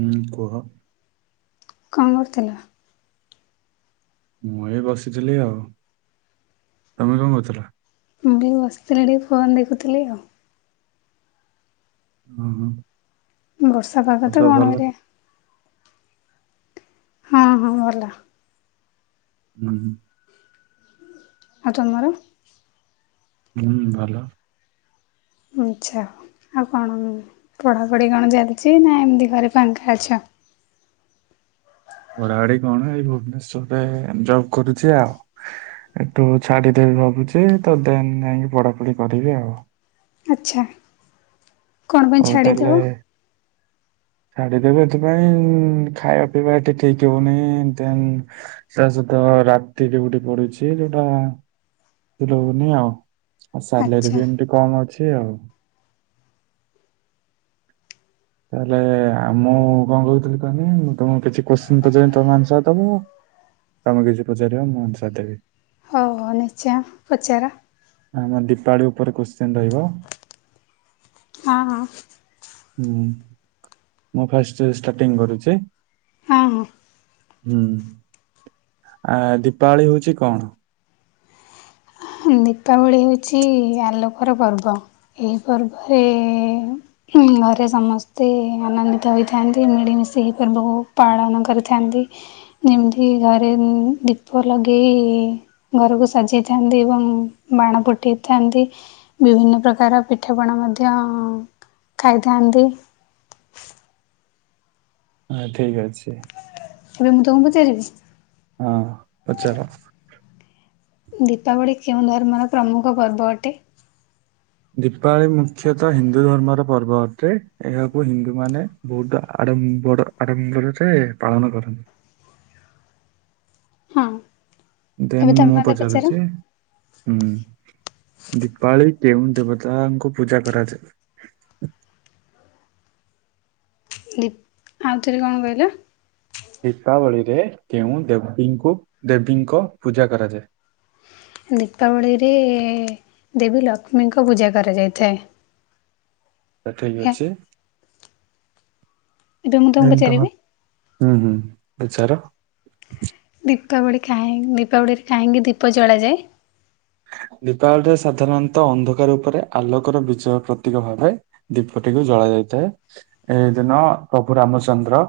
ହୁଁ କୁହ? କଣ କରୁଥିଲ? ମୁଁ ଏ ବସିଥିଲି ଆଉ। ତମେ କଣ କରୁଥୁଲ? ବୋଉ ବସିଥିଲା ଟିକେ ଫୋନ୍ ଦେଖୁଥିଲି ଆଉ। ହୁଁ ହୁଁ। ବର୍ଷା ପାଗ ତ କଣ କରିବା? ହଁ ହଁ ଭଲ। ହୁଁ ହୁଁ। ଆଉ ତମର। ହୁଁ ଭଲ। ଆଚ୍ଛା। ଆଉ କଣ ପଢ଼ାପଢ଼ି କଣ ଚାଲିଛି ନା ଏମିତି ଘରେ ଫାଙ୍କା ଅଛ? ପଢ଼ା ପଢୀ କଣ? ଏଇ ଭୁବନେଶ୍ଵରରେ ଜବ୍ କରୁଛି ଆଉ। ଏଠୁ ଛାଡିଦେବି ଭାବୁଛି, ତ ଦେନ୍ ଯାଇକି ପଢାପଢି କରିବି ଆଉ। ଆଚ୍ଛା। କଣ ପାଇଁ ହଉ ତାହଲେ। ଛାଡ଼ିଦେବ? ଛାଡିଦେବୀ ଏଥିପାଇଁ ଖାଇବା ପିଇବା ଏତେ ଠିକ ହଉନି, ଦେ ତା ସହିତ ରାତି ଡ୍ୟୁଟି ପଡୁଛି ଯୋଉଟା ରହୁନି ଆଉ। ଆଉ ସାଲେରୀ ଆଚ୍ଛା। ବି ଏମିତି କମ୍ ଅଛି ଆଉ। ତାହେଲେ ଆ ମୁଁ କଣ କହୁଥିଲି କହନି, ମୁଁ ତମକୁ କିଛି କଶ୍ଚିନ୍ ପଚାରିବି ତମେ ଆନ୍ସାର୍ ଦବ। ତମେ କିଛି ପଚାରିବ ମୁଁ ଆନ୍ସାର୍ ଦେବୀ। ମନ ଇଚ୍ଛା ପଚାର। ଆମ ଦୀପାଳି ଉପରେ କଶ୍ଚିନ୍ ରହିବ। ହଁ ହଁ। ହୁଁ। ମୁଁ ଫାଷ୍ଟ ଷ୍ଟାର୍ଟିଂ କରୁଛି? ହଁ ହଁ। ହୁଁ। ଆ ଦୀପାବଳି ହଉଛି କଣ? ଦୀପାବଳି ହେଉଛି ଆଲୋକର ପର୍ବ। ଏହି ପର୍ବରେ ଘରେ ସମସ୍ତେ ଆନନ୍ଦିତ ହୋଇଥାନ୍ତି। ମିଳିମିଶି ଏହି ପର୍ବକୁ ପାଳନ କରିଥାନ୍ତି। ଏମିତି ଘରେ ଦୀପ ଲଗେଇ ଘରକୁ ସାଜେଇଥାନ୍ତି। ଏବଂ ବାଣ ଫୁଟେଇଥାନ୍ତି। ବିଭିନ୍ନ ପ୍ରକାର ପିଠାପଣା ମଧ୍ୟ ଖାଇଥାହାନ୍ତି। ଆ ଠିକ୍ ଅଛି। ଏବେ ମୁଁ ତମକୁ ପ ଫେରିବି? ହଁ ପଚାର। ଦୀପାବଳି କେଉଁ ଧର୍ମର ପ୍ରମୁଖ ପର୍ବ ଅଟେ? ଦୀପାବଳି ମୁଖ୍ୟତଃ ହିନ୍ଦୁ ଧର୍ମର ପର୍ବ ଅଟେ। ଏହାକୁ ହିନ୍ଦୁମାନେ ବହୁତ ଆଡ଼ମ୍ବର, ଆଡମ୍ବରରେ ପାଳନ କରନ୍ତି। ହଁ। ଏବେ ଦେନ୍ ତମେ ମୁଁ ମୋତେ ପଚାର ପଚାରୁଛି? ହୁଁ ଦୀପାବଳି କେଉଁ ଦେବତାଙ୍କୁ ପୂଜା କରାଯାଏ? ଦୀ ଆଉଥରେ କଣ କହିଲ? ଦୀପାବଳିରେ କେଉଁ ଦେବୀଙ୍କୁ ଦେବୀଙ୍କ ପୂଜା କରାଯାଏ? ଦୀପାବଳିରେ ଦେବୀ ଲକ୍ଷ୍ମୀଙ୍କ ପୂଜା କରାଯାଇଥାଏ। ଠିକ୍ ଏହା ଅଛି। ଏବେ ମୁଁ ତମକୁ [unintelligible] ତମ ପଚାରିବି ହୁଁ ହୁଁ ବିଚାର ଦୀପାବଳି କାହିଁ ଦୀପାବଳିରେ କାହିଁକି ଦୀପ ଜଳାଯାଏ? ଦୀପାବଳିରେ ସାଧାରଣତଃ ଅନ୍ଧକାର ଉପରେ ଆଲୋକର ବିଜୟ ପ୍ରତୀକ ଭାବେ ଦୀପଟିକୁ ଜଳା ଯାଇଥାଏ ଏଇ ଦିନ ପ୍ରଭୁ ରାମଚନ୍ଦ୍ର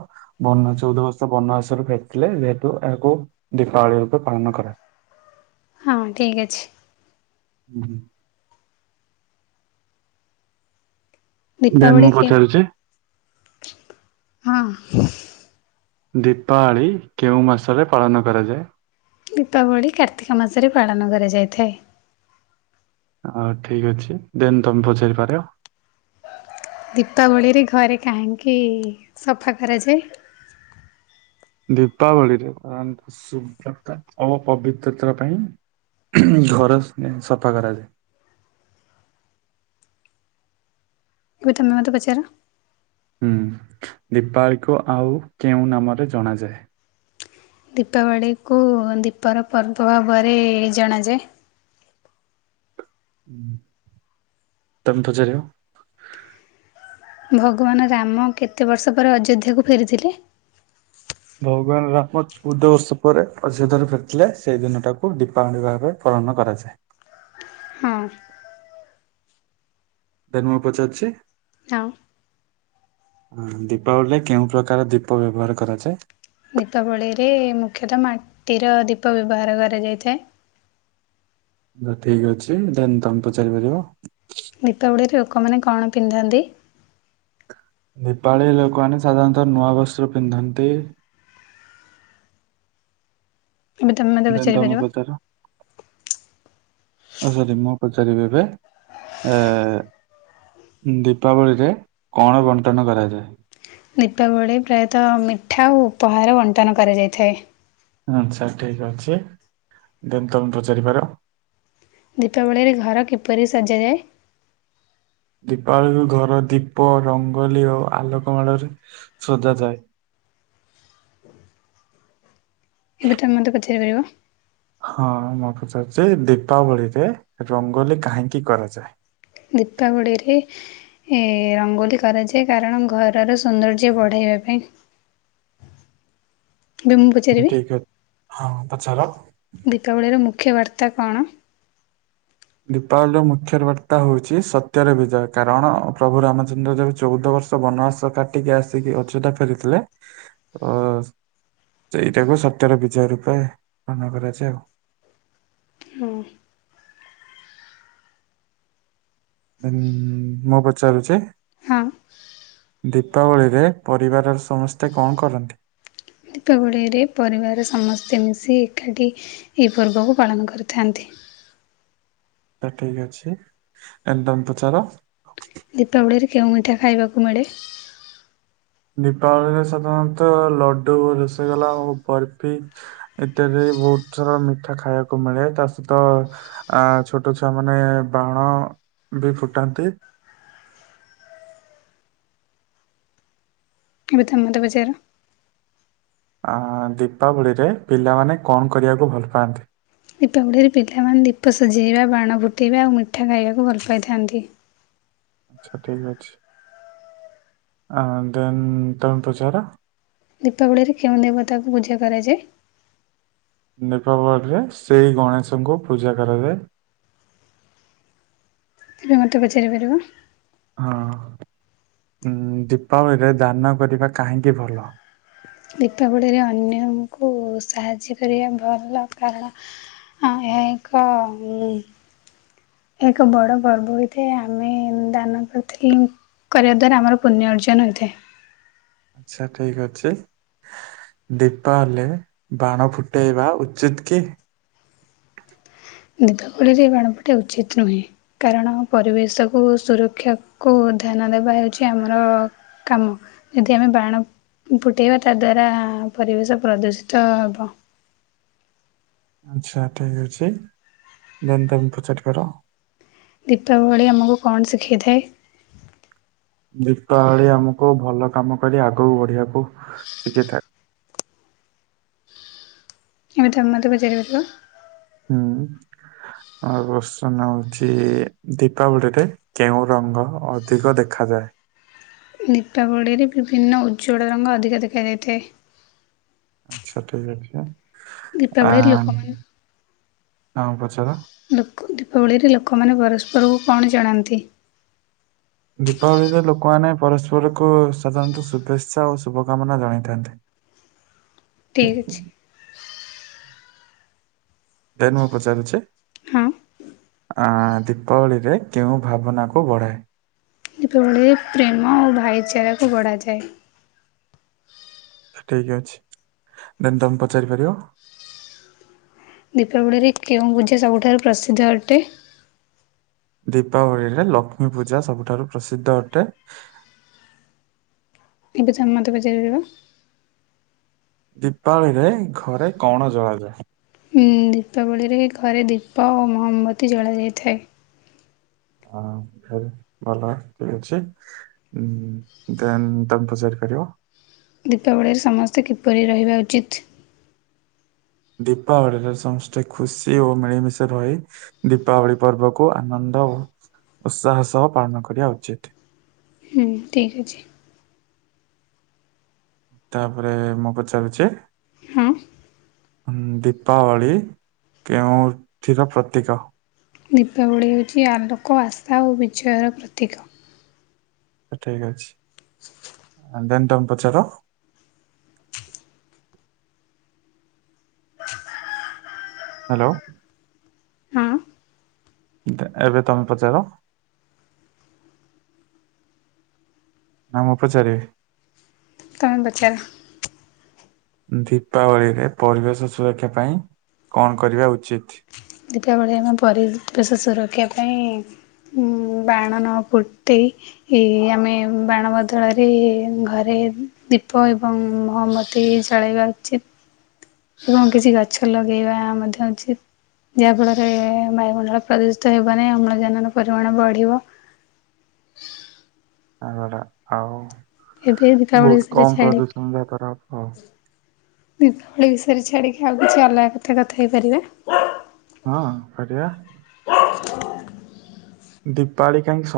ବନ ଚଉଦ ବର୍ଷ ବନବାସରୁ ଫେରିଥିଲେ ଯେହେତୁ ଏହାକୁ ଦୀପାବଳି ରୂପେ ପାଳନ କରା ହଁ ଠିକ୍ ଅଛି। ହୁଁ ହୁଁ। ଦେନ୍ ଦୀପାବଳି ମୁଁ ପଚାରୁଛି [unintelligible] ହଁ। ଦୀପାବଳି କେଉଁ ମାସରେ ପାଳନ କରାଯାଏ? ଦୀପାବଳି କାର୍ତ୍ତିକ ମାସରେ ପାଳନ କରାଯାଇଥାଏ। ହଉ ଠିକ୍ ଅଛି ଦେନ୍ ତମେ ପଚାରିପାର। ଦୀପାବଳିରେ ଘରେ କାହିଁକି ସଫା କରାଯାଏ? ଦୀପାବଳିରେ ଶୁଭ୍ରତା ଓ ପବିତ୍ରତା ପାଇଁ ଘର ସଫା କରାଯାଏ। ଏବେ ତମେ ମତେ ପଚାର। ହୁଁ ଦୀପାବଳି କୁ ଆଉ କେଉଁ ନାମରେ ଜଣାଯାଏ? ଦୀପାବଳିକୁ ଦୀପର ପର୍ବ ଭାବରେ ଜଣାଯାଏ। ତମେ ପଚାରିବ। ଭଗବାନ୍ ରାମ କେତେ ବର୍ଷ ପରେ ଅଯୋଧ୍ୟାକୁ ଫେରିଥିଲେ? ଭଗବାନ୍ ରାମ ଚଉଦ ବର୍ଷ ପରେ ଅଯୋଧ୍ୟା [unintelligible] ଫେରିଥିଲେ ସେଇ ଦିନ ଟାକୁ ଦୀପାବଳି ଭାବେ ପାଳନ କରାଯାଏ। ହଁ। ଦେନ୍ ମୁଁ ପଚାରୁଛି। [unintelligible] ଉ। ହଁ ଦୀପାବଳିରେ କେଉଁ ପ୍ରକାର ଦୀପ ବ୍ୟବହାର କରାଯାଏ? ଦୀପାବଳିରେ ମୁଖ୍ୟତଃ ମାଟିର ଦୀପ ବ୍ୟବହାର କରାଯାଇଥାଏ। ହଁ ଠିକ୍ ଅଛି ଦେନ୍ ତମେ ପଚାରି ପାରିବ। ଦୀପାବଳିରେ ଲୋକମାନେ କଣ ପିନ୍ଧନ୍ତି? ଦିପାବଳୀ ରେ ଲୋକମାନେ ସାଧାରଣତଃ ନୂଆ ବସ୍ତ୍ର ପିନ୍ଧନ୍ତି। ଏବେ ତମେ ମୋତେ ଦେନ୍ ତମେ ପଚାରିପାରିବ ପଚାର। ହଁ [unintelligible] ପଚାରିବେ ଏବେ ଏ ଦୀପାବଳିରେ କଣ ବଣ୍ଟନ କରାଯାଏ? ଦୀପାବଳି ପ୍ରାୟତଃ ମିଠା ଓ ଉପହାର ବଣ୍ଟନ କରାଯାଇଥାଏ। ଆଚ୍ଛା ଠିକ୍ ଅଛି ଦେନ୍ ତମେ ପଚାରିପାର। ଦୀପାବଳିରେ ଘର କିପରି ସଜାଯାଏ? ଦୀପାବଳି କୁ ଘର ଦୀପ ରଙ୍ଗୋଲି ଓ ଆଲୋକମାଳରେ ସଜାଯାଏ। ଏବେ ତମେ ମତେ ପଚାରି ପାରିବ। ହଁ ମୁଁ ପଚାରୁଛି ଦୀପାବଳିରେ ରଙ୍ଗୋଲି କାହିଁକି କରାଯାଏ? ଦୀପାବଳି ରେ ଏ ରଙ୍ଗୋଲି କରାଯାଏ କାରଣ ଘରର ସୌନ୍ଦର୍ଯ୍ୟ ବଢ଼ାଇବା ପାଇଁ। ଏବେ ମୁଁ ପଚାରିବି। ଠିକ ଅଛି। ହଁ ପଚାର। ଦୀପାବଳିର ମୁଖ୍ୟ ବାର୍ତ୍ତା କଣ? ଦୀପାବଳିର ମୁଖ୍ୟ ବାର୍ତ୍ତା ହଉଛି ସତ୍ୟର ବିଜୟ କାରଣ ପ୍ରଭୁ ରାମଚନ୍ଦ୍ର [unintelligible] ଚଉଦ ବର୍ଷ ବନବାସ କାଟିକି ଆସିକି ଅଯୋଧ୍ୟା ଫେରିଥିଲେ ଅ ସେଇଟା କୁ ସତ୍ୟ ର [unintelligible] ଆଉ। ହୁଁ। [unintelligible] ମୁଁ ପଚାରୁଚି? ହଁ ଦୀପାବଳିରେ ପରିବାରର ସମସ୍ତେ କଣ କରନ୍ତି? ଦୀପାବଳିରେ ପରିବାର ର ସମସ୍ତେ ମିଶି ଏକାଠି ଏହି ପର୍ବକୁ ପାଳନ କରିଥାନ୍ତି। ତାହେଲେ ଠିକ୍ ଅଛି। ଏଇନେ ତମେ ପଚାର। ଦୀପାବଳିରେ କେଉଁ ମିଠା ଖାଇବାକୁ ମିଳେ? ଦୀପାବଳିରେ ସାଧାରଣତଃ ଲଡୁ, ରସଗୋଲା ଆଉ ବର୍ଫି ଏତରେ ବହୁତ ସାରା ମିଠା ଖାଇବାକୁ ମିଳେ ତା ସହିତ ଆ ଛୋଟ ଛୁଆ ମାନେ ବାଣ ବି ଫୁଟାନ୍ତି। ଏବେ ତମେ ମତେ ପଚାର। ଅ ଦୀପାବଳିରେ ପିଲାମାନେ କଣ କରିବାକୁ ଭଲ ପାଆନ୍ତି? ଦୀପାବଳିରେ ପିଲାମାନେ ଦୀପ ସଜେଇବା ବାଣ ଫୁଟାଇବା ଆଉ ମିଠା ଖାଇବାକୁ ଭଲ ପାଇଥାନ୍ତି। ସେ ଠିକ୍ ଅଛି। ଆ ଦେନ୍ ତମେ ପଚାର। ଦୀପାବଳିରେ କେଉଁ ଦେବତାଙ୍କୁ ପୂଜା କରାଯାଏ? ଦୀପାବଳି ରେ ଶ୍ରୀ ଗଣେଶଙ୍କୁ ପୂଜା କରାଯାଏ। ଏବେ ମୋତେ ପଚାରିପାରିବ। ହଁ। ଉଁ ଦୀପାବଳିରେ ଦାନ କରିବା କାହିଁକି ଭଲ? ଦୀପାବଳିରେ ଅନ୍ୟଙ୍କୁ ସାହାଯ୍ୟ କରିବା ଭଲ। କାରଣ ଏହା ଏକ ଏକ ବଡ଼ ପର୍ବ ହୋଇଥାଏ। ଆମେ ଦାନ କରିଥିଲି କରିବା ଦ୍ୱାରା ଆମର ପୁଣ୍ୟ ଅର୍ଜନ ହୋଇଥାଏ। ସେ ଠିକ୍ ଅଛି। ଦୀପାବଳି ରେ ବାଣ ଫୁଟେଇବା ଉଚିତ କି? ଦୀପାବଳିରେ ବାଣ ଫୁଟେଇବା ଉଚିତ ନୁହେଁ। କାରଣ ପରିବେଶକୁ ସୁରକ୍ଷାକୁ ଧ୍ୟାନ ଦେବା ହେଉଛି ଆମର କାମ, ଯଦି ଆମେ ବାଣ ଫୁଟେଇବା ତା ଦ୍ୱାରା ପରିବେଶ ପ୍ରଦୂଷିତ ହେବ। ଆଚ୍ଛା ଠିକ୍ ଅଛି। ଦେନ୍ ତମେ ପଚାରିପାର। ଦୀପାବଳି ଆମକୁ କଣ ଶିଖାଇଥାଏ? ଦୀପାବଳି ଆମକୁ ଭଲ କାମ କରି ଆଗକୁ ବଢିବାକୁ ଶିଖେଇଥାଏ। ଏବେ ତମେ ମତେ ପଚାରିପାରିବ। ହୁଁ। ଆଉ ପ୍ରଶ୍ନ ହଉଚି ଦୀପାବଳିରେ କେଉଁ ରଙ୍ଗ ଅଧିକ ଦେଖାଯାଏ? ଦୀପାବଳିରେ ବିଭିନ୍ନ ଉଜ୍ଜ୍ୱଳ ରଙ୍ଗ ଅଧିକା ଦେଖାଯାଇଥାଏ। ଆଚ୍ଛା ଠିକ୍ ଅଛି। ଆ ଦୀପାବଳିରେ ଲୋକମାନେ ତମେ ପଚାର। ଲୋକ ଦୀପାବଳିରେ ଲୋକମାନେ ପରସ୍ପରକୁ କଣ ଜଣାନ୍ତି? ଦୀପାବଳିରେ ଲୋକମାନେ ପରସ୍ପରକୁ ସାଧାରଣତଃ ଶୁଭେଚ୍ଛା ଓ ଶୁଭକାମନା ଜଣାଇଥାନ୍ତି। ଠିକ୍ ଅଛି। ଦେନ୍ ମୁଁ ପଚାରୁଚି। ହଁ। ଆଁ ଦୀପାବଳିରେ କେଉଁ ଭାବନାକୁ ବଢ଼ାଏ? ଦୀପାବଳିରେ ପ୍ରେମ ଆଉ ଭାଇଚାରାକୁ ବଢ଼ାଇଥାଏ। ଠିକ୍ ଅଛି। ଦେନ୍ ତମେ ପଚାରିପାରିବ। ଦୀପାବଳିରେ କେଉଁ ପୂଜା ସବୁଠାରୁ ପ୍ରସିଦ୍ଧ ଅଟେ? ଦୀପାବଳିରେ ଲକ୍ଷ୍ମୀ ପୂଜା ସବୁଠାରୁ ପ୍ରସିଦ୍ଧ ଅଟେ। ଏବେ ତମେ ମତେ ପଚାରିପାରିବ। ଦୀପାବଳି ରେ ଘରେ କଣ ଜଳାଯାଏ? ହୁଁ ଦୀପାବଳିରେ ଘରେ ଦୀପ ଓ ମହମବତୀ ଜଳାଯାଇଥାଏ। ହଁ ବୋହୁତ ଭଲ ଠିକ୍ ଅଛି। ଉଁ ଦେନ୍ ତମ୍ ପଚାରି ପାରିବ। ଦୀପାବଳିରେ ସମସ୍ତେ କିପରି ରହିବା ଉଚିତ୍। ଦୀପାବଳିରେ ସମସ୍ତେ ଖୁସି ଓ ମିଳିମିଶି ରହି ଦୀପାବଳି ପର୍ବକୁ ଆନନ୍ଦ ଓ ଉତ୍ସାହ ସହ ପାଳନ କରିବା ଉଚିତ। ହୁଁ ଠିକ୍ ଅଛି। ତାପରେ ମୁଁ ପଚାରୁଚି। ହଁ। ଆମ୍ ଦୀପାବଳି କେଉଁଥିର ପ୍ରତୀକ। ଦୀପାବଳି ହେଉଛି ଆଲୋକ ଆଶା ଓ ବିଜୟର ପ୍ରତୀକ। ଠିକ ଅଛି। ଅଁ ଦେନ୍ ତମ୍ ପଚାର। ହାଲୋ। ହଁ ଦେ ଏବେ ତମେ ପଚାର। ନା ମୁଁ ପଚାରିବି। ତାମେ ପଚାର। ଦୀପାବଳିରେ ପରିବେଶ ସୁରକ୍ଷା ପାଇଁ କଣ କରିବା ଉଚିତ୍। ଦୀପାବଳି ଆମେ ପରିବେଶ ସୁରକ୍ଷା ପାଇଁ। ଉଁ ବାଣ ନ ଫୁଟେଇ। ଏଇ ଆମେ ବାଣ ବଦଳରେ ଘରେ ଦୀପ ଏବଂ ମହମ ତୀ ଯଳେଇବା ଉଚିତ୍। [inaudible] ଏବଂ କିଛି ଗଛ ଲଗେଇବା ମଧ୍ୟ ଉଚିତ୍। ଯାହା ଫଳରେ ବାୟୁମଣ୍ଡଳ ପ୍ରଦୂଷିତ ହେବ ନାହିଁ ଅମ୍ଳଜାନର ପରିମାଣ ବଢି଼ବ। ତାପରେ ଆଉ ଏବେ ଦୀପାବଳି ବୋହୁତ ବିଷୟରେ କମ୍ ଛାଡ଼ିକି ପ୍ରଦୂଷଣ। [unintelligible] ଦୀପାବଳି ବିଷୟରେ ଛାଡ଼ିକି ଆଉ କିଛି ଅଲଗା କଥା କଥା ହେଇପାରିବା। ହଁ ପାରିବା। ଦୀପାବଳି କାହିଁକି ସ